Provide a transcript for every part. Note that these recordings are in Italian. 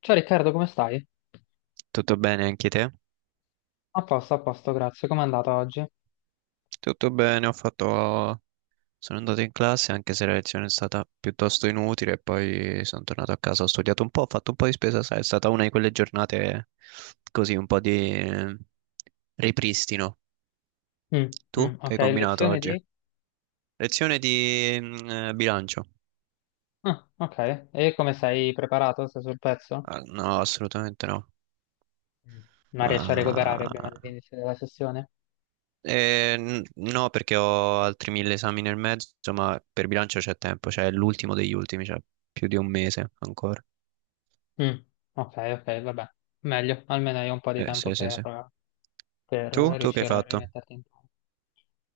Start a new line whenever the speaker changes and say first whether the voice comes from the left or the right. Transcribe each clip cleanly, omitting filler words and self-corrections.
left: Ciao Riccardo, come stai?
right: Tutto bene, anche te?
left: A posto, grazie. Com'è andata oggi?
right: Tutto bene. Sono andato in classe anche se la lezione è stata piuttosto inutile, e poi sono tornato a casa, ho studiato un po', ho fatto un po' di spesa, sai, è stata una di quelle giornate così, un po' di ripristino.
left: Mm,
right: Tu che
left: ok,
right: hai combinato
left: lezione
right: oggi?
left: di.
right: Lezione di bilancio?
left: Ah, ok. E come sei preparato? Sei sul pezzo?
right: Ah, no, assolutamente no.
left: Mm. Ma riesci a recuperare prima
right: Ah,
left: dell'inizio della sessione?
right: eh, no, perché ho altri mille esami nel mezzo, ma per bilancio c'è tempo, cioè è l'ultimo degli ultimi, cioè più di un mese ancora.
left: Mm, ok, ok, vabbè. Meglio, almeno hai un po' di tempo
right: Sì, sì,
left: per,
right: sì.
left: per
right: Tu? Tu che hai
left: riuscire a
right: fatto?
left: rimetterti in campo.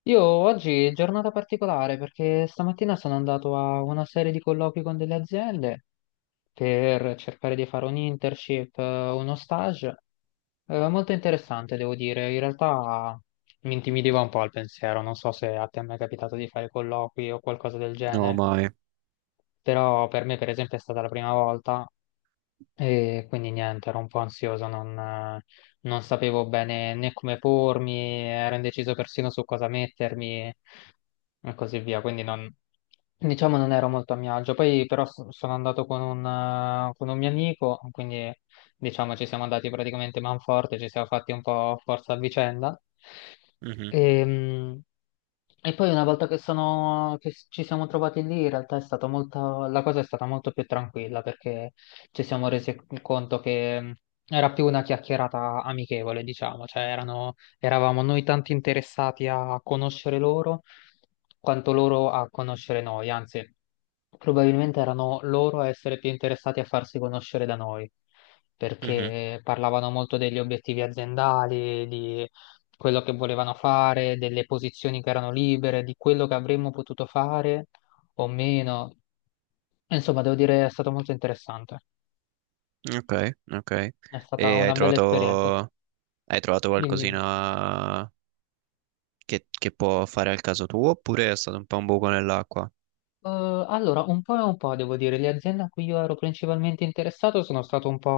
left: Io oggi è giornata particolare perché stamattina sono andato a una serie di colloqui con delle aziende per cercare di fare un internship, uno stage. Molto interessante, devo dire. In realtà mi intimidiva un po' il pensiero. Non so se a te è mai capitato di fare colloqui o qualcosa del
right: No,
left: genere,
right: mai.
left: però per me, per esempio, è stata la prima volta e quindi niente, ero un po' ansioso, non sapevo bene né come pormi, ero indeciso persino su cosa mettermi e così via. Quindi non. Diciamo non ero molto a mio agio, poi però sono andato con un, mio amico, quindi diciamo ci siamo andati praticamente manforte, ci siamo fatti un po' forza a vicenda.
right: Mhm,
left: Ehm, e poi una volta che ci siamo trovati lì, in realtà è stato molto, la cosa è stata molto più tranquilla perché ci siamo resi conto che era più una chiacchierata amichevole, diciamo, cioè eravamo noi tanto interessati a conoscere loro quanto loro a conoscere noi, anzi, probabilmente erano loro a essere più interessati a farsi conoscere da noi
right: mhm.
left: perché parlavano molto degli obiettivi aziendali, di quello che volevano fare, delle posizioni che erano libere, di quello che avremmo potuto fare o meno. Insomma, devo dire, è stato molto interessante.
right: Ok, ok.
left: È stata
right: E hai
left: una bella
right: trovato,
left: esperienza.
right: hai trovato
left: Dimmi, dimmi.
right: qualcosina che può fare al caso tuo, oppure è stato un po' un buco nell'acqua?
left: Allora, un po' e un po', devo dire, le aziende a cui io ero principalmente interessato sono stato un po'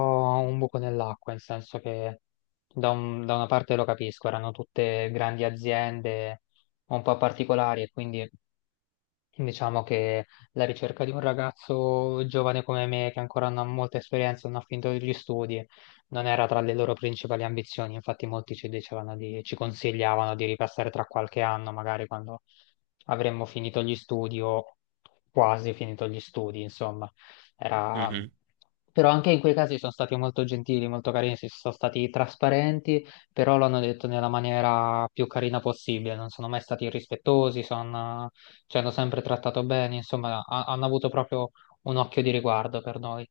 left: un buco nell'acqua, nel senso che da, da una parte lo capisco, erano tutte grandi aziende un po' particolari e quindi diciamo che la ricerca di un ragazzo giovane come me, che ancora non ha molta esperienza, non ha finito gli studi, non era tra le loro principali ambizioni. Infatti, molti ci dicevano di, ci consigliavano di ripassare tra qualche anno, magari quando avremmo finito gli studi o quasi finito gli studi, insomma. Era.
right: Mhm,
left: Però anche in quei casi sono stati molto gentili, molto carini, si sono stati trasparenti, però l'hanno detto nella maniera più carina possibile, non sono mai stati irrispettosi, sono ci hanno sempre trattato bene, insomma, hanno avuto proprio un occhio di riguardo per noi.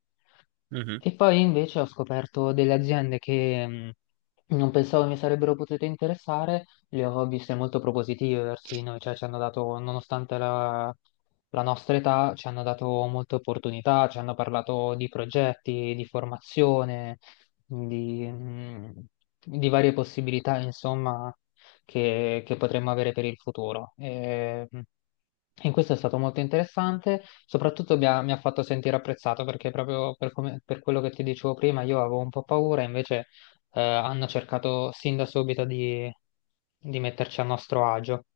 right: mhm,
left: E poi invece ho scoperto delle aziende che non pensavo mi sarebbero potute interessare, le ho viste molto propositive verso di noi, cioè ci hanno dato, nonostante la, la nostra età, ci hanno dato molte opportunità, ci hanno parlato di progetti, di formazione, di, mh, di varie possibilità, insomma, che potremmo avere per il futuro. E, in questo è stato molto interessante, soprattutto mi ha fatto sentire apprezzato perché proprio per quello che ti dicevo prima io avevo un po' paura, invece hanno cercato sin da subito di, metterci a nostro agio.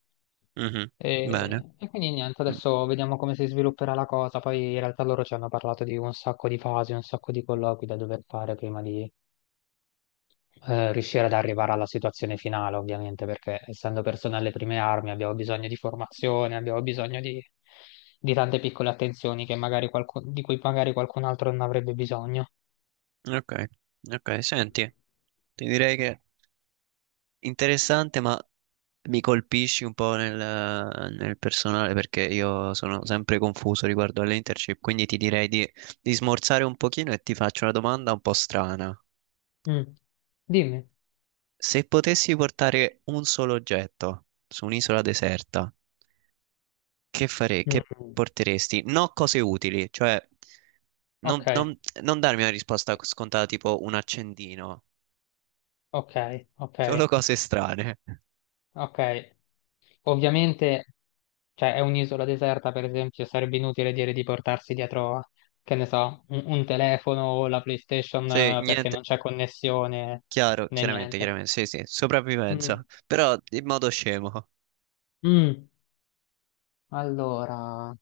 right: mhm. Bene.
left: E quindi niente,
right: Mm,
left: adesso vediamo come si svilupperà la cosa. Poi in realtà loro ci hanno parlato di un sacco di fasi, un sacco di colloqui da dover fare prima di riuscire ad arrivare alla situazione finale, ovviamente, perché essendo persone alle prime armi abbiamo bisogno di formazione, abbiamo bisogno di, tante piccole attenzioni che magari di cui magari qualcun altro non avrebbe bisogno.
right: Ok, ok. Senti, ti direi che interessante, ma mi colpisci un po' nel personale perché io sono sempre confuso riguardo alle internship, quindi ti direi di smorzare un pochino e ti faccio una domanda un po' strana.
left: Mm. Dimmi.
right: Se potessi portare un solo oggetto su un'isola deserta, che
left: Mm.
right: porteresti? No, cose utili, cioè non,
left: Ok,
right: non- non darmi una risposta scontata tipo un accendino,
left: ok, ok,
right: solo cose strane.
left: ok. Ovviamente, cioè, è un'isola deserta, per esempio, sarebbe inutile dire di portarsi dietro, che ne so, un, telefono o la PlayStation
right: Cioè,
left: perché
right: niente,
left: non c'è connessione
right: chiaro,
left: né
right: chiaramente,
left: niente.
right: chiaramente, sì, sì,
left: Mm.
right: sopravvivenza, però in modo scemo.
left: Mm, allora,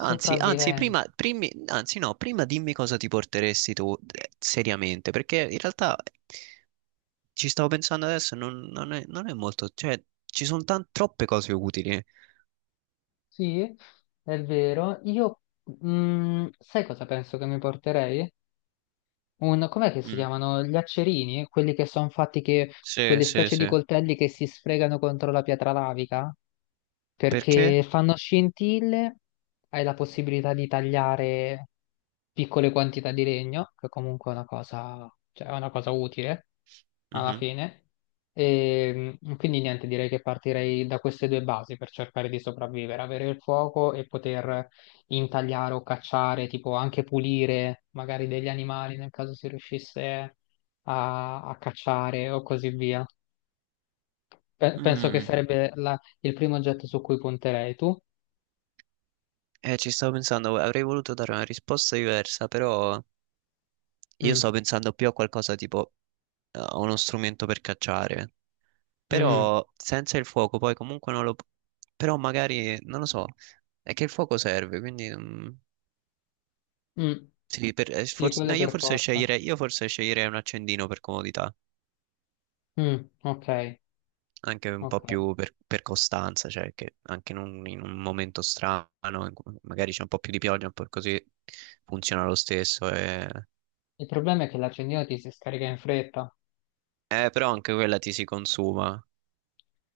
right: Anzi, prima,
left: sopravvivenza.
right: anzi, no, prima dimmi cosa ti porteresti tu, seriamente, perché in realtà ci stavo pensando adesso, non è molto, cioè ci sono troppe cose utili.
left: Sì, è vero. Io, sai cosa penso che mi porterei? Com'è che si
right: Mm.
left: chiamano? Gli accerini? Quelli che sono fatti
right: Sì,
left: quelle
right: sì,
left: specie di
right: sì.
left: coltelli che si sfregano contro la pietra lavica?
right: Perché?
left: Perché fanno scintille, hai la possibilità di tagliare piccole quantità di legno, che comunque è una cosa, cioè, è una cosa utile alla
right: Mhm.
left: fine. E quindi niente, direi che partirei da queste due basi per cercare di sopravvivere, avere il fuoco e poter intagliare o cacciare, tipo anche pulire magari degli animali nel caso si riuscisse a, cacciare o così via. Penso che
right: Mm,
left: sarebbe il primo oggetto su cui punterei tu.
right: eh, ci stavo pensando, avrei voluto dare una risposta diversa, però io
left: Mm,
right: stavo pensando più a qualcosa tipo a uno strumento per cacciare.
left: mm,
right: Però senza il fuoco poi comunque non lo Però magari, non lo so, è che il fuoco serve, quindi
left: mm.
right: sì,
left: Sì,
right: no,
left: quello
right: io
left: per
right: forse
left: forza.
right: sceglierei, un accendino per comodità,
left: Mm, ok,
right: anche un po'
left: ok.
right: più per costanza, cioè che anche in un momento strano, in cui magari c'è un po' più di pioggia, un po' così, funziona lo stesso.
left: Il problema è che l'accendino ti si scarica in fretta.
right: Però anche quella ti si consuma.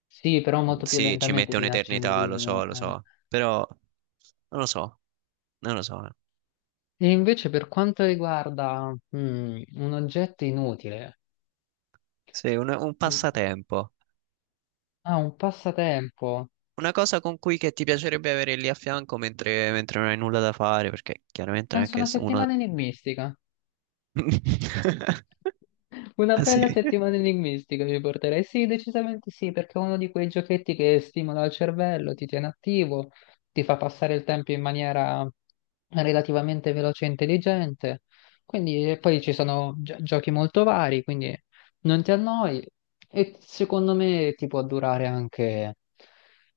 left: Sì, però molto più
right: Sì, ci
left: lentamente
right: mette
left: di un
right: un'eternità,
left: accendino.
right: lo so, però non lo so, non lo so.
left: E invece per quanto riguarda un oggetto inutile,
right: Sì, un
left: mm,
right: passatempo.
left: ah, un passatempo.
right: Una cosa con cui che ti piacerebbe avere lì a fianco mentre non hai nulla da fare, perché chiaramente non è
left: Penso
right: che
left: una
right: se uno...
left: settimana enigmistica. Una
right: Ah sì?
left: bella settimana enigmistica mi porterei? Sì, decisamente sì, perché è uno di quei giochetti che stimola il cervello, ti tiene attivo, ti fa passare il tempo in maniera relativamente veloce e intelligente. Quindi, e poi ci sono giochi molto vari, quindi non ti annoi e secondo me ti può durare anche,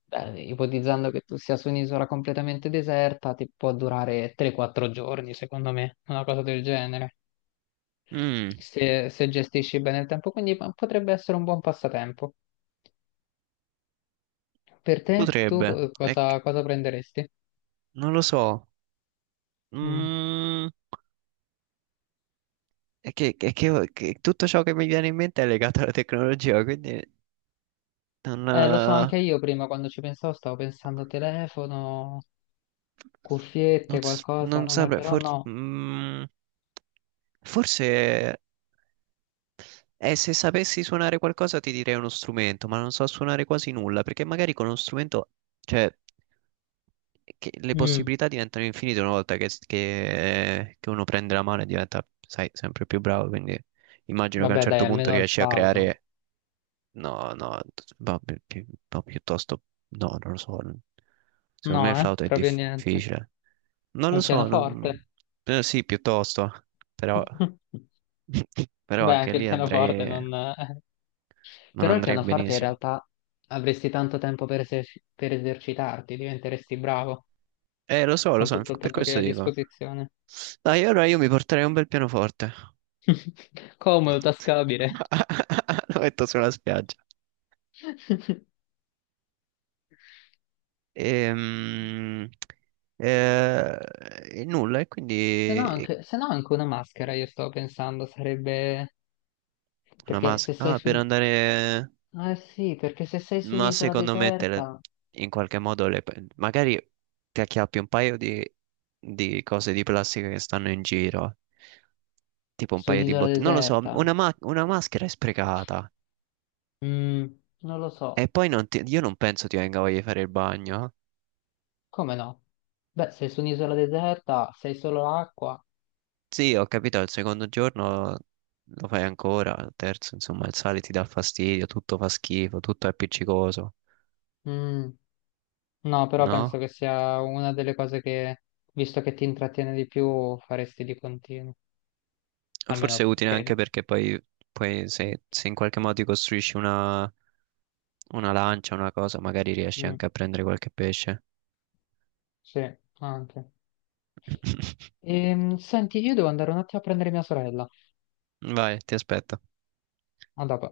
left: beh, ipotizzando che tu sia su un'isola completamente deserta, ti può durare 3-4 giorni, secondo me, una cosa del genere
right: Mm,
left: se, se gestisci bene il tempo, quindi potrebbe essere un buon passatempo. Per te, tu
right: potrebbe,
left: cosa, cosa prenderesti?
right: non lo so.
left: Mm.
right: Mm, che tutto ciò che mi viene in mente è legato alla tecnologia, quindi non,
left: Lo so,
right: eh,
left: anche io prima quando ci pensavo stavo pensando telefono,
right: non,
left: cuffiette,
right: s- non
left: qualcosa, ma
right: saprei,
left: però
right: forse,
left: no.
right: forse. E se sapessi suonare qualcosa ti direi uno strumento, ma non so suonare quasi nulla, perché magari con uno strumento, cioè, che le
left: Mm.
right: possibilità diventano infinite una volta che uno prende la mano e diventa, sai, sempre più bravo, quindi immagino che a un
left: Vabbè, dai,
right: certo punto
left: almeno il
right: riesci a
left: flauto.
right: creare, no, no, ma piuttosto, no, non lo so, secondo me il
left: No,
right: flauto è
left: proprio niente.
right: difficile, non lo
left: Un
right: so,
left: pianoforte.
right: sì, piuttosto, però, però
left: Beh,
right: anche
left: anche il
right: lì
left: pianoforte
right: andrei,
left: non.
right: non
left: Però il
right: andrei
left: pianoforte in
right: benissimo.
left: realtà avresti tanto tempo per esercitarti, diventeresti bravo.
right: Lo
left: Con
right: so,
left: tutto il
right: per
left: tempo che hai
right: questo
left: a
right: dico.
left: disposizione.
right: Dai, allora io mi porterei un bel pianoforte.
left: Comodo, tascabile.
right: Lo metto sulla spiaggia. Ehm, eh, E, nulla, e
left: Se no
right: quindi
left: anche, se no anche una maschera, io sto pensando, sarebbe.
right: una
left: Perché se
right: maschera.
left: sei
right: Ah, per andare...
left: ah sì, perché se sei su
right: Ma
left: un'isola
right: secondo me
left: deserta.
right: in qualche modo le, magari ti acchiappi un paio di cose di plastica che stanno in giro, tipo un
left: Su
right: paio di
left: un'isola
right: bottiglie. Non lo so,
left: deserta?
right: una, una maschera è sprecata.
left: Mm, Non lo
right: E
left: so.
right: poi non ti- io non penso ti venga voglia di fare il bagno, eh.
left: Come no? Beh, sei su un'isola deserta, sei solo acqua.
right: Sì, ho capito, al secondo giorno lo fai ancora, al terzo, insomma, il sale ti dà fastidio, tutto fa schifo, tutto è appiccicoso,
left: Mm, no, però penso
right: no?
left: che sia una delle cose che, visto che ti intrattiene di più, faresti di continuo.
right: Forse è
left: Almeno
right: utile anche
left: credo.
right: perché poi, poi se in qualche modo ti costruisci una lancia, una cosa, magari riesci
left: Mm.
right: anche a prendere qualche pesce.
left: Sì, anche. Senti, io devo andare un attimo a prendere mia sorella.
right: Vai, ti aspetto.
left: A dopo.